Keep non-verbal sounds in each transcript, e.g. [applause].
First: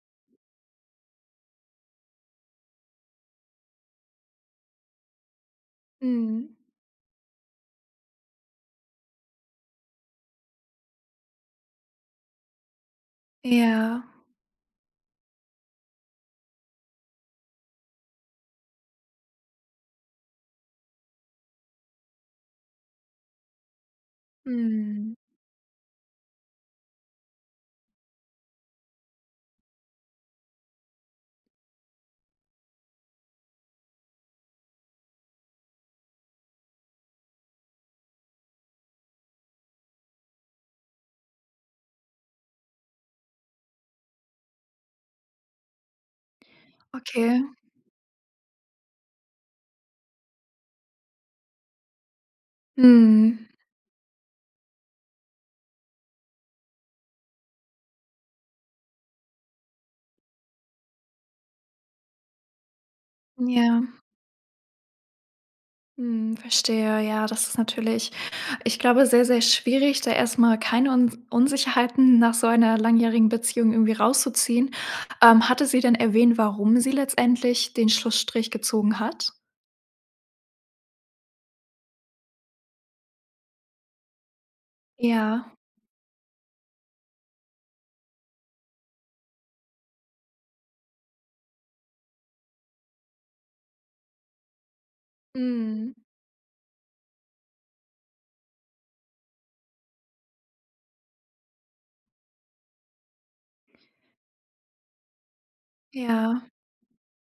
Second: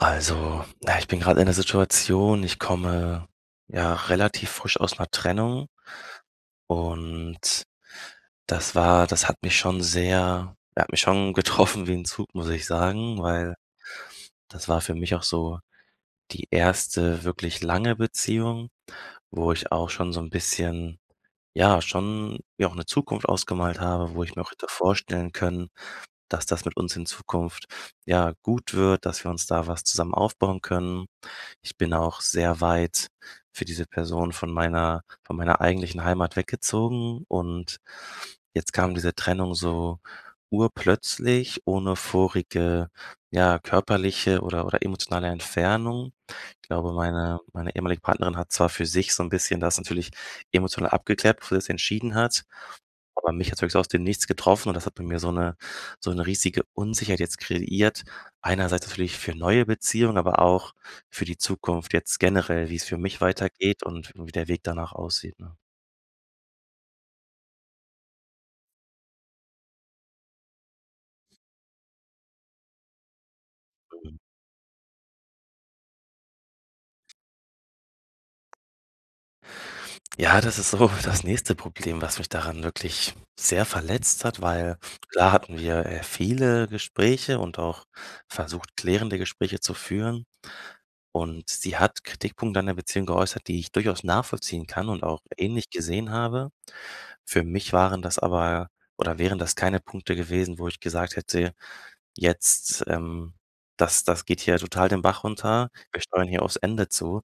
Also, na ja, ich bin grad in 'ner Situation, ich komme, ja, relativ frisch aus 'ner Trennung Mhm. und das war das hat mich schon sehr ja, hat mich schon getroffen wie 'n Zug, muss ich sagen, weil Ja. das war für mich auch so die 1. wirklich lange Beziehung, wo ich auch schon so 'n bisschen ja, schon mir auch 'ne Zukunft ausgemalt habe, wo ich mir auch hätte Mhm. vorstellen können, dass das mit uns in Zukunft, ja, gut wird, dass wir uns da was zusammen aufbauen können. Ich bin auch sehr weit für diese Person von meiner von meiner eigentlichen Heimat weggezogen und jetzt kam diese Trennung so urplötzlich ohne vorige, ja, körperliche oder oder emotionale Entfernung. Ich glaube, meine Okay. meine ehemalige Partnerin hat zwar für sich so 'n bisschen das natürlich emotional abgeklärt, bevor sie das entschieden hat, aber Mhm. mich hat's wirklich so aus dem Nichts getroffen und das hat bei mir so 'ne so 'ne riesige Unsicherheit jetzt kreiert. Einerseits natürlich für neue Beziehungen, aber auch für die Zukunft, jetzt generell, wie's für mich weitergeht Ja. und wie der Weg danach aussieht, ne? Mhm. Verstehe. Ja, das ist natürlich ich glaube, sehr, sehr schwierig, da erst mal keine Uns Unsicherheiten nach so einer langjährigen Beziehung irgendwie Mhm. rauszuziehen. Ähm, hatte sie denn erwähnt, warum sie letztendlich den Schlussstrich gezogen hat? Ja, das ist so das nächste Problem, was mich daran wirklich sehr verletzt hat, weil klar Ja. hatten wir, äh, viele Gespräche und auch versucht, klärende Gespräche zu führen. Und sie hat Kritikpunkte an der Beziehung geäußert, die ich durchaus nachvollziehen kann und auch ähnlich Mhm. gesehen habe. Für mich waren das aber oder wären das keine Punkte gewesen, wo ich gesagt hätte: „Jetzt, ähm, das das geht hier total den Bach runter. Wir steuern hier Ja. aufs Ende zu.“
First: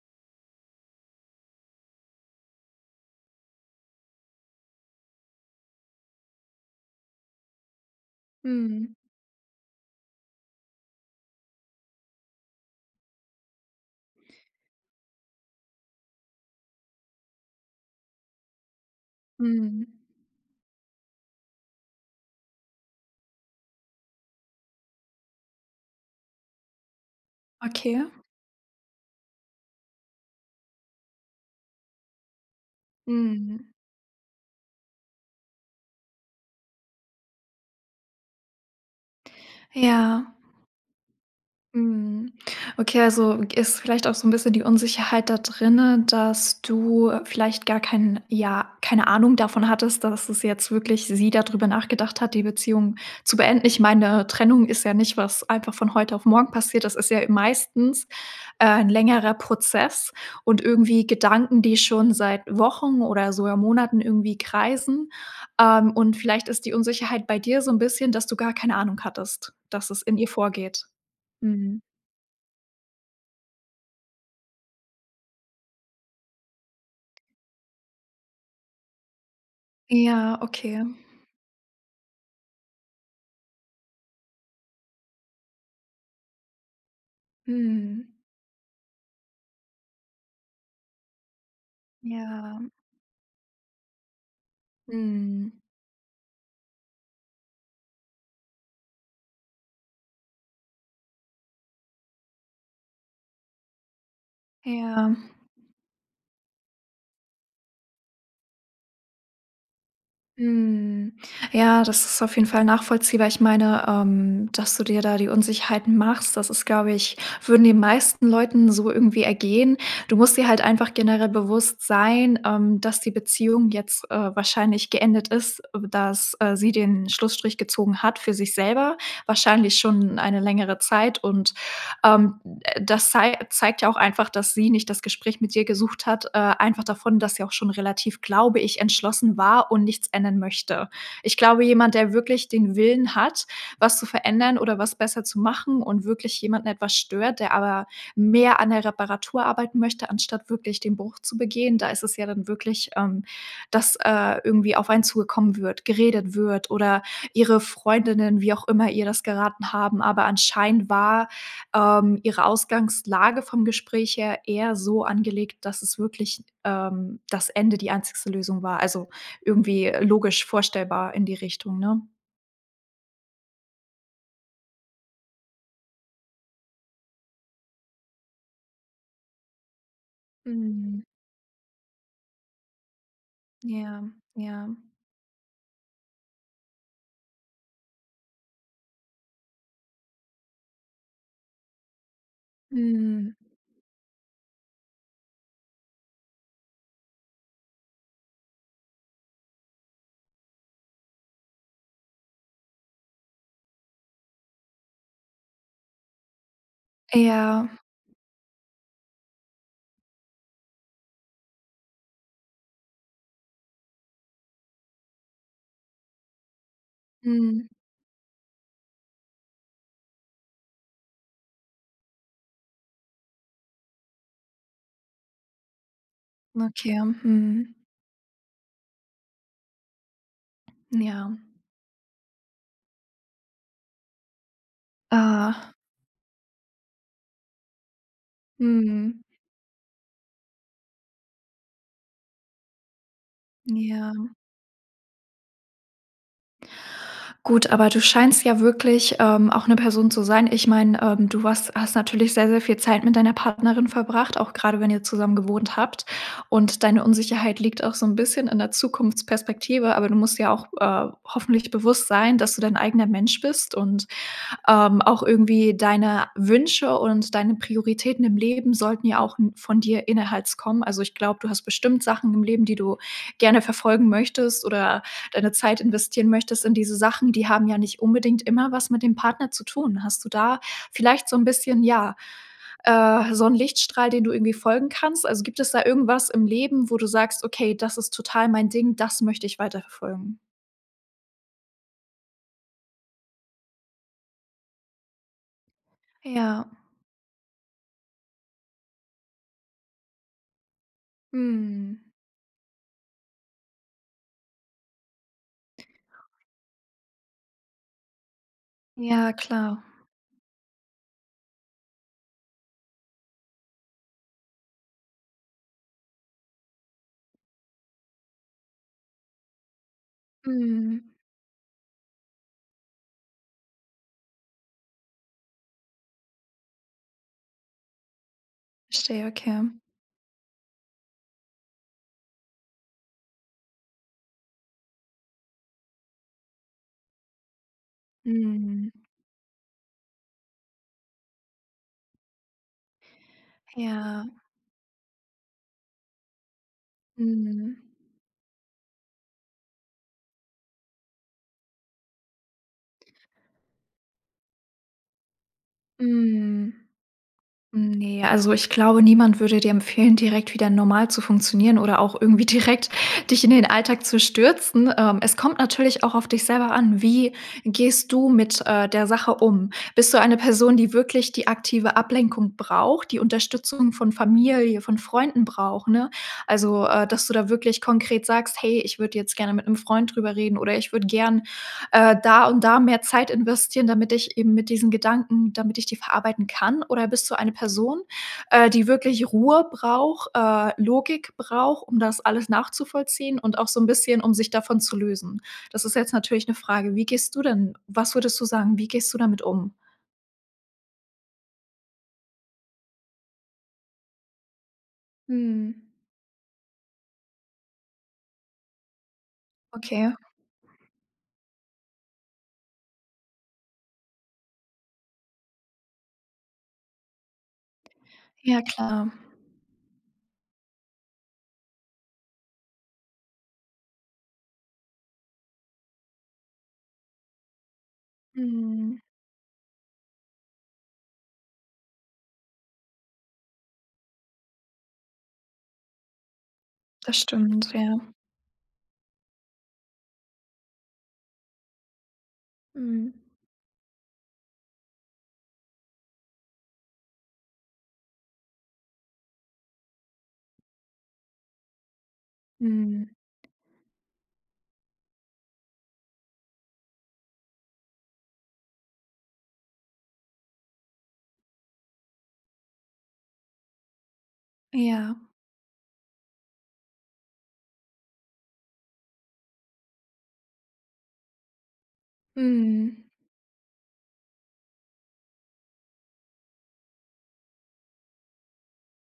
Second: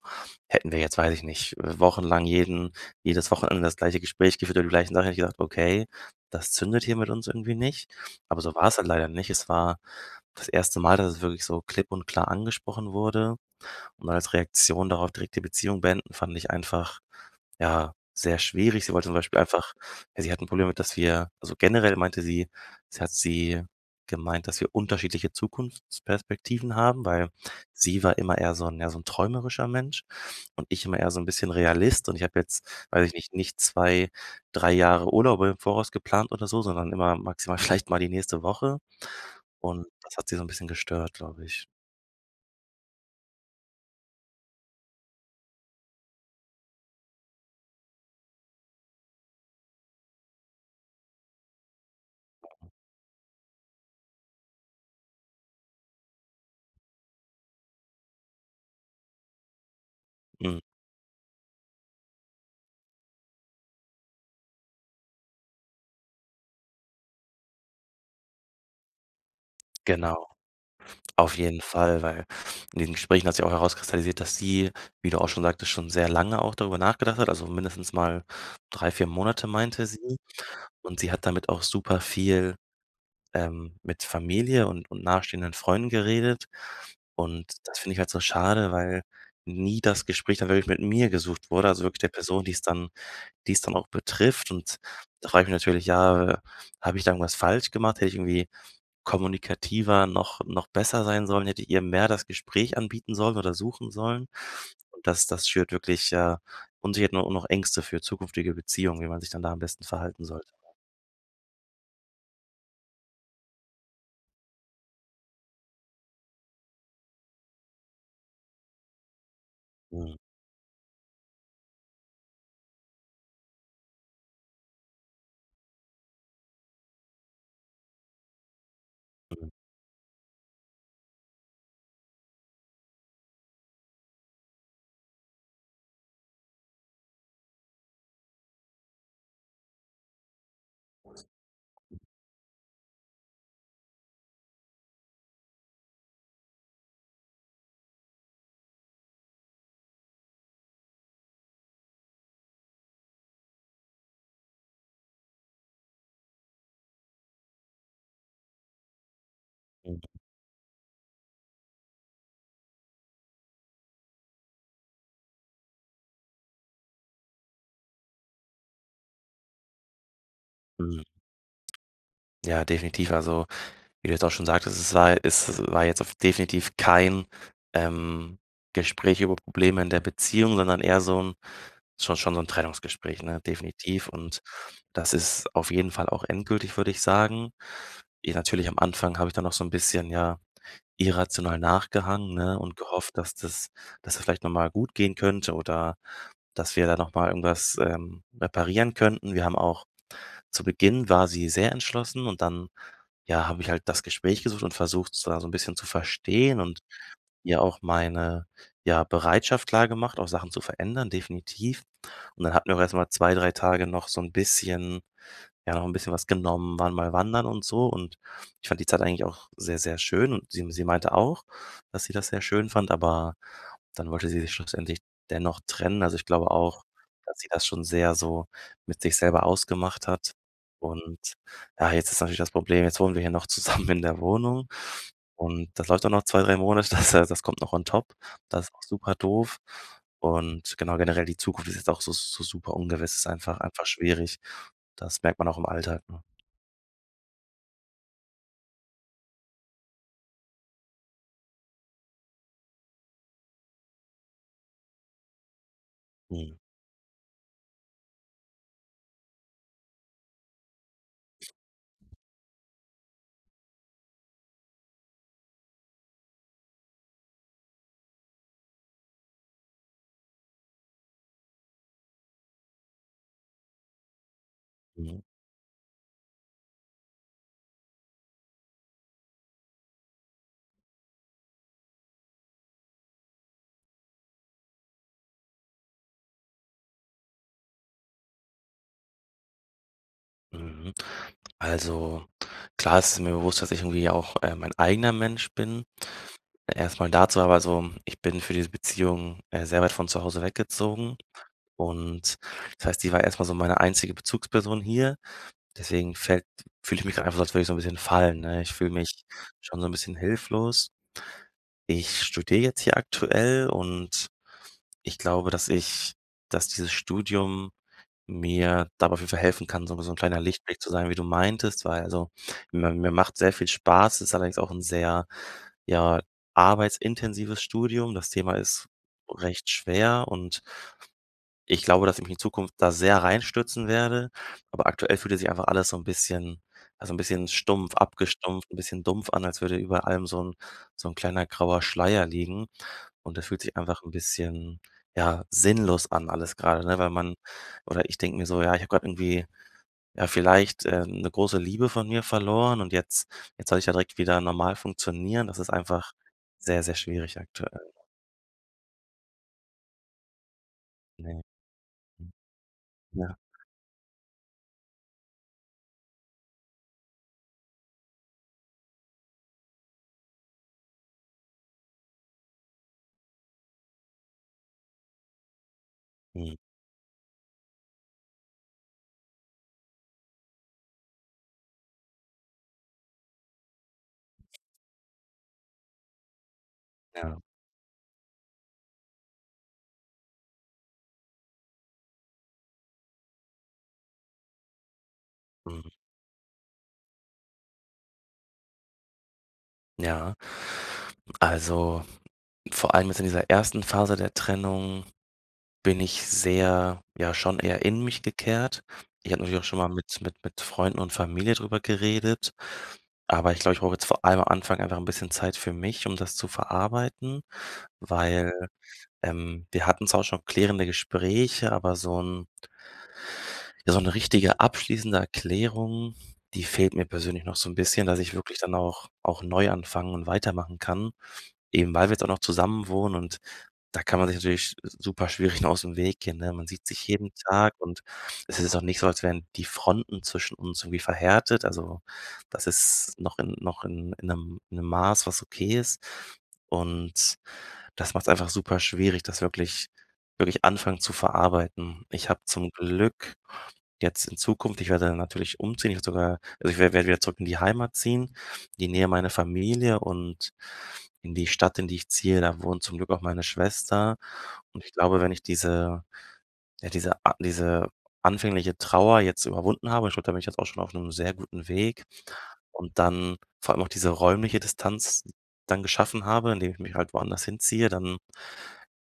Hätten wir jetzt- weiß ich nicht- äh, wochenlang jeden jedes Wochenende das gleiche Gespräch geführt über die gleichen Sachen, hätte ich gesagt, okay, das zündet hier mit uns irgendwie nicht. Aber so war's halt Mhm. leider nicht. Es war das 1. Mal, dass es wirklich so klipp und klar angesprochen wurde und als Reaktion darauf direkt die Beziehung beenden, fand ich einfach, ja, sehr schwierig. Sie wollte zum Beispiel einfach Mhm. ja, sie hat 'n Problem damit, dass wir also, generell meinte sie sie hat sie gemeint, dass wir unterschiedliche Zukunftsperspektiven haben, weil Okay. sie war immer eher so 'n ja, so 'n träumerischer Mensch und ich immer eher so 'n bisschen Realist und ich habe jetzt, weiß ich nicht, nicht Mhm. 2, 3 Jahre Urlaube im Voraus geplant oder so, sondern immer maximal vielleicht mal die nächste Woche und das hat Ja. sie so 'n bisschen gestört, glaube ich. Mhm. Okay also, g ist vielleicht auch so 'n bisschen die Unsicherheit da drinnen, dass du vielleicht gar keinen ja, keine Ahnung davon hattest, dass es jetzt wirklich sie da drüber nachgedacht hat die Beziehung zu beenden. Ich meine Trennung ist ja nicht was einfach von heute auf morgen passiert, das ist ja meistens, äh, 'n längerer Prozess Hm. und irgendwie Gedanken, die schon seit Wochen oder sogar Monaten irgendwie kreisen, ähm, und vielleicht ist die Unsicherheit bei dir so 'n bisschen, dass du gar keine Ahnung hattest, dass es in Genau, ihr vorgeht. auf jeden Mhm. Fall, weil in diesen Gesprächen hat sich auch herauskristallisiert, dass sie, wie du auch schon sagtest, schon sehr lange auch darüber nachgedacht hat, also, mindestens mal 3, 4 Monate meinte sie Ja, okay. und sie hat damit auch super viel, ähm mit Familie und und nahestehenden Freunden geredet und das finde ich halt Mhm. so schade, weil nie das Gespräch dann wirklich mit mir gesucht wurde, also wirklich der Person, die's Ja. dann die's dann auch betrifft und da frage ich mich Mhm. natürlich, ja, habe ich da irgendwas falsch gemacht, hätte ich irgendwie kommunikativer noch noch besser sein sollen, hätte ich ihr mehr das Gespräch anbieten sollen oder suchen sollen? Ja. Das das schürt wirklich, äh Unsicherheiten u und auch noch Ängste für zukünftige Beziehungen, wie man sich dann da am besten verhalten sollte. Mhm. Ja, das ist auf jeden Fall nachvollziehbar. Ich meine, ähm, dass du dir da die Unsicherheiten machst, das ist glaube ich würden den meisten Leuten so irgendwie ergehen. Mhm. Du musst dir halt einfach generell bewusst sein, ähm, dass die Beziehung jetzt, äh, wahrscheinlich geendet ist, dass, äh, sie den Schlussstrich gezogen hat für sich selber, Hm. wahrscheinlich schon eine längere Zeit und, ähm, das zei zeigt ja auch einfach, dass sie nicht das Gespräch mit dir gesucht hat, äh einfach davon, dass sie auch schon relativ, glaube ich, entschlossen war und nichts ändern möchte. Ich glaube, jemand, der wirklich den Willen hat, was zu verändern oder was besser zu machen und wirklich jemanden etwas stört, der aber mehr an der Reparatur arbeiten möchte, anstatt wirklich den Bruch zu begehen. Da ist es ja dann wirklich, ähm, dass, äh, irgendwie auf einen zugekommen wird, geredet wird oder ihre Freundinnen, wie auch immer ihr das geraten Hm. haben, aber anscheinend war, ähm, ihre Ausgangslage vom Gespräch her eher so angelegt, dass es wirklich, ähm das Ende die einzigste Lösung war, also, irgendwie logisch Mhm. vorstellbar in die Richtung, ne? Ja, definitiv. Also, wie du jetzt auch schon sagtest, es war es war jetzt auf definitiv kein, ähm, Gespräch über Probleme in der Beziehung, sondern eher Mhm. so 'n schon schon so 'n Trennungsgespräch, ne? Ja, Definitiv und ja. das ist auf jeden Fall auch endgültig, würde ich sagen. I natürlich am Anfang habe ich dann noch so 'n bisschen, ja, irrational nachgehangen, ne, und gehofft, dass Mhm. das dass das vielleicht noch mal gut gehen könnte oder dass wir da noch mal irgendwas, ähm, reparieren könnten. Wir haben auch zu Beginn war sie sehr entschlossen und dann, ja, habe ich halt das Gespräch gesucht und versucht sie da so 'n bisschen zu verstehen und ja Ja. auch meine, ja, Bereitschaft klargemacht, auch Sachen zu verändern, definitiv. Und dann hatten wir erst mal 2, 3 Tage noch so 'n bisschen ja, noch 'n bisschen was genommen, waren mal wandern und Mhm. so. Und ich fand die Zeit eigentlich auch sehr, sehr schön und sie m sie meinte auch, dass sie das sehr schön fand, aber dann wollte sie sich schlussendlich dennoch trennen. Also, ich glaube auch, Okay, dass sie das mhm. schon sehr so mit sich selber ausgemacht hat und Ja. ja, jetzt ist natürlich das Problem, jetzt wohnen wir hier noch zusammen in der Wohnung und Ah. das läuft auch noch 2, 3 Monate, das heißt das kommt noch on top. Das ist super Mhm. doof und genau generell die Zukunft ist jetzt auch so so super ungewiss, ist einfach einfach Ja. schwierig. Das merkt man auch im Alltag, ne? Gut aber du scheinst ja wirklich, ähm, auch 'ne Person zu sein ich meine, ähm, du warst hast natürlich sehr sehr viel Zeit mit deiner Partnerin verbracht, auch gerade wenn ihr zusammen gewohnt habt Mhm. und deine Unsicherheit liegt auch so 'n bisschen in der Zukunftsperspektive, aber du musst dir auch, äh, hoffentlich bewusst sein, dass du dein eigener Mensch bist und, ähm, auch irgendwie deine Wünsche und deine Prioritäten im Leben sollten ja auch n von dir innerherz kommen. Also, ich glaube, du hast bestimmt Sachen im Leben, die du gerne verfolgen möchtest oder Mhm. deine Zeit investieren möchtest in diese Sachen, die haben ja nicht unbedingt immer was mit dem Partner zu tun. Hast du da vielleicht so 'n bisschen, ja, äh, so 'n Lichtstrahl, den du irgendwie folgen kannst? Also, gibt es da irgendwas im Leben, wo du sagst: „Okay, das ist total mein Ding, das möchte ich weiter verfolgen." Mhm. Also klar, es ist mir bewusst, dass ich irgendwie auch, äh, mein eigener Mensch bin. Ja. Erst mal dazu, aber so, ich bin für diese Beziehung, äh, sehr weit von zu Hause weggezogen Mhm. und das heißt, sie war erst mal so meine einzige Bezugsperson hier, deswegen fällt fühle ich mich grad einfach als würde ich so 'n bisschen fallen, ne? Ich fühle mich Ja, schon klar. so 'n bisschen hilflos. Ich studiere jetzt hier aktuell und ich glaube, dass ich dass dieses Studium mir dabei auf jeden Fall helfen kann, so wie so 'n kleiner Lichtblick zu Mhm. sein, wie du meintest, weil also, mi mir machts sehr viel Spaß, ist allerdings auch 'n sehr, ja, arbeitsintensives Studium. Das Thema ist Verstehe, okay. recht schwer und ich glaube, dass ich mich in Zukunft da sehr reinstürzen werde, aber aktuell fühlt es sich einfach alles so 'n bisschen ja, so 'n bisschen stumpf abgestumpft, 'n Mhm. bisschen dumpf an, als würde über allem so 'n so 'n kleiner grauer Schleier liegen und das fühlt sich einfach 'n Ja. bisschen, ja, sinnlos an alles grade, ne, weil man Mhm. oder ich denke mir so, ja, ich habe grad irgendwie, ja, vielleicht, äh, 'ne große Liebe von mir verloren und jetzt jetzt soll ich ja direkt wieder normal funktionieren. Das ist einfach Mhm. sehr, sehr schwierig aktuell. Ne, also ich glaube, niemand würde dir empfehlen, direkt wieder normal zu Ne. funktionieren oder auch Mhm. irgendwie direkt Ja. dich in den Alltag zu stürzen. Ähm, es kommt natürlich auch auf dich selber an, wie gehst du mit, äh, der Sache um? Bist du eine Person, die wirklich die aktive Ablenkung braucht, die Unterstützung von Familie, von Freunden braucht, ne? Mhm. Also, äh, dass du da wirklich konkret sagst: „Hey, ich würde jetzt gerne mit 'nem Freund drüber reden oder ich würde gerne, äh, da und da mehr Zeit investieren, damit ich eben mit diesen Gedanken damit ich die verarbeiten kann." Oder bist du Ja. eine Person, äh, die wirklich Ruhe braucht, äh, Logik braucht, um das alles nachzuvollziehen und auch so 'n bisschen, um sich davon zu lösen? Das Mhm. ist jetzt natürlich 'ne Frage. Wie gehst du denn was würdest du sagen, wie gehst du damit um? Ja. Also, vor allem jetzt in dieser 1. Phase der Trennung Mhm. bin ich sehr, ja, schon eher in mich gekehrt. Ich habe natürlich auch schon mal Okay. mit mit mit Freunden und Familie drüber geredet, aber ich glaube, ich brauche jetzt vor allem am Anfang einfach 'n bisschen Zeit für mich, um das zu verarbeiten, weil Ja, klar. ähm, wir hatten zwar auch schon klärende Gespräche, aber so 'n ja, so 'ne richtige abschließende Erklärung, die fehlt mir persönlich noch so 'n bisschen, dass ich wirklich dann Mhm. auch auch neu anfangen und weitermachen kann, eben weil wir jetzt auch noch zusammenwohnen und da kann man sich natürlich sch super schwierig nur ausm Weg gehen, ne? Man sieht sich Das jeden stimmt, Tag ja. und es ist auch nicht so, als wären die Fronten zwischen uns irgendwie verhärtet. Also, das Mhm. ist noch in noch in in 'nem in 'nem Maß, was okay ist und das macht's einfach super schwierig, das wirklich wirklich anfangen zu verarbeiten. Ich habe zum Mhm. Glück jetzt in Zukunft ich werde dann natürlich umziehen, jetzt sogar also, ich werd werde wieder zurück in die Heimat ziehen, in die Nähe meiner Familie und in die Stadt, in die ich ziehe, da wohnt zum Glück auch meine Schwester und ich Ja. glaube, wenn ich diese, ja, diese a diese anfängliche Trauer jetzt überwunden habe, ich glaube, da bin ich jetzt auch schon auf 'nem sehr guten Weg und Mhm. dann vor allem auch diese räumliche Distanz dann geschaffen habe, indem ich mich halt woanders hinziehe, dann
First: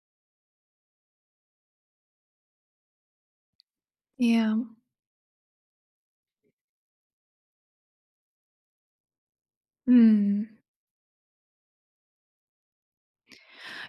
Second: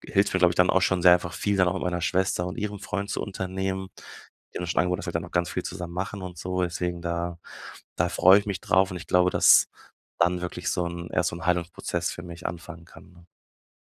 hilft's mir, glaube ich, dann auch schon sehr einfach viel dann auch mit meiner Schwester und ihrem Freund zu unternehmen. Ja. Die haben mir schon angeboten, dass wir dann auch ganz viel zusammen machen und so, deswegen da da freue ich mich drauf und ich glaube, dass dann Mhm. wirklich so 'n erst so 'n Heilungsprozess für mich anfangen kann, ne?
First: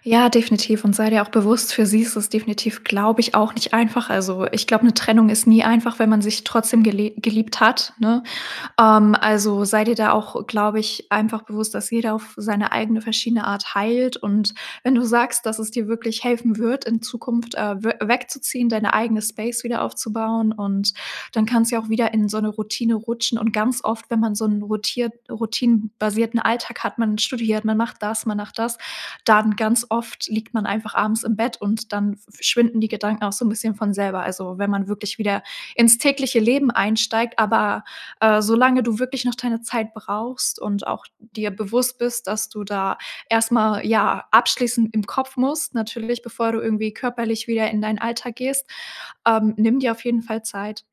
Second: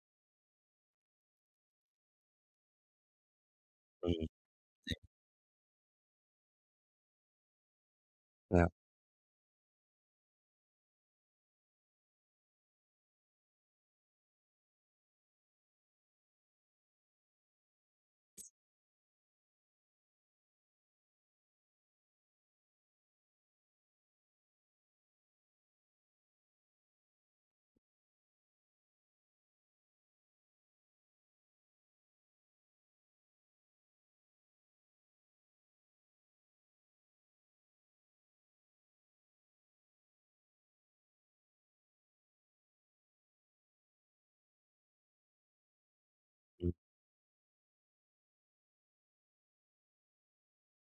Ja, definitiv und sei dir auch bewusst für sie ist es definitiv glaube ich auch nicht einfach. Mhm. Also, ich glaube 'ne Ne. Trennung ist nie einfach, wenn man sich trotzdem gele geliebt hat, ne? Ja. Ähm, also, sei dir da auch glaube ich einfach bewusst, dass jeder auf seine eigene verschiedene Art heilt und wenn du sagst, dass es dir wirklich helfen wird in Zukunft äh, wö wegzuziehen, deine eigene Space wieder aufzubauen und dann kann's ja auch wieder in so 'ne Routine rutschen und ganz oft, wenn man so 'n rotiert routinen-basierten Alltag hat, man studiert, man macht das, man macht das, dann ganz oft liegt man einfach abends im Bett und dann v verschwinden die Gedanken auch so 'n bisschen von selber. Also, wenn man wirklich wieder ins tägliche Leben einsteigt, aber, äh, solange du wirklich noch deine Zeit brauchst und auch dir bewusst bist, dass du da erst mal, ja, abschließen im Kopf musst, natürlich bevor du Mhm. irgendwie körperlich wieder in dein Alltag gehst. Ähm, nimm dir auf jeden Fall Zeit.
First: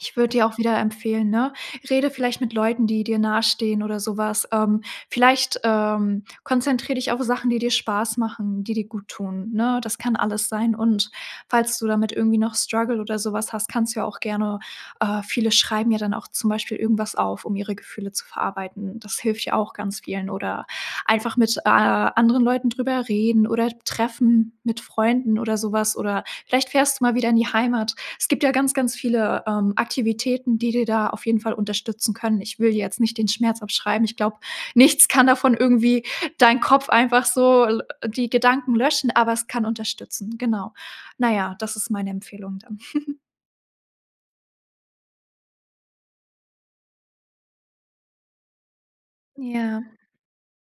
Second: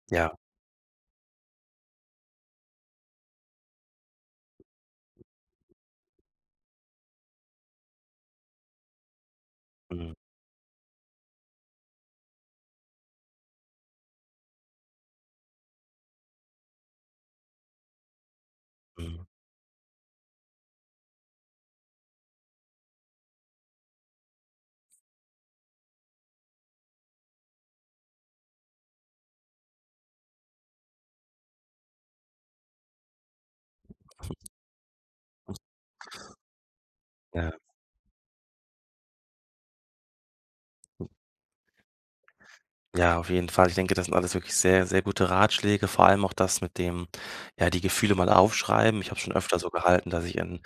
Ich würde Ja. dir auch wieder empfehlen, ne, rede vielleicht mit Leuten, die dir nahestehen oder so was. Ähm, vielleicht, ähm, konzentriere dich auf Sachen, die dir Spaß machen, die dir gut tun, ne? Das Mhm. kann alles sein und falls du damit irgendwie noch Struggle oder so was hast, kannst du ja auch gerne äh, viele schreiben ja dann auch zum Beispiel irgendwas auf, um ihre Gefühle zu verarbeiten. Das Mhm. hilft ja auch ganz vielen oder einfach mit, äh, a anderen Leuten drüber reden oder treffen mit Freunden oder so was oder vielleicht fährst du mal wieder in die Heimat. Es gibt ja ganz, ganz viele, ähm, Aktivitäten, die dir da auf jeden Fall unterstützen können. Ich will dir jetzt nicht den Schmerz abschreiben. Ich glaube, nichts kann davon [chuckles] irgendwie deinen Kopf einfach Ja. so l die Gedanken löschen, aber es kann unterstützen, genau. [chuckles] Na ja, das ist meine Empfehlung dann. Ja, [chuckles] auf jeden Fall. Ich denke, das sind alles wirklich sehr, sehr gute Ratschläge, vor allem auch das mit dem, ja, die Gefühle mal aufschreiben. Ich habe schon öfter so Ja. gehalten, dass ich in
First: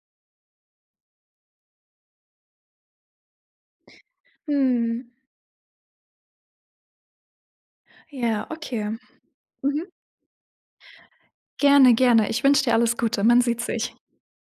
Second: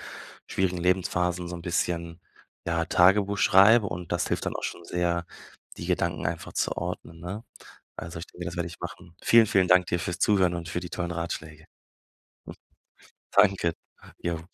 schwierigen Lebensphasen so 'n bisschen, ja, Tagebuch schreibe und das hilft dann auch schon Mhm. sehr, die Gedanken einfach zu ordnen, ne? Also, ich denke, Ja, das werde ich okay. machen. Vielen, vielen Dank Mhm. dir fürs Zuhören und für die tollen Ratschläge. Gerne, gerne, ich wünsche dir alles Gute, man [chuckles] sieht Danke. sich. Ja.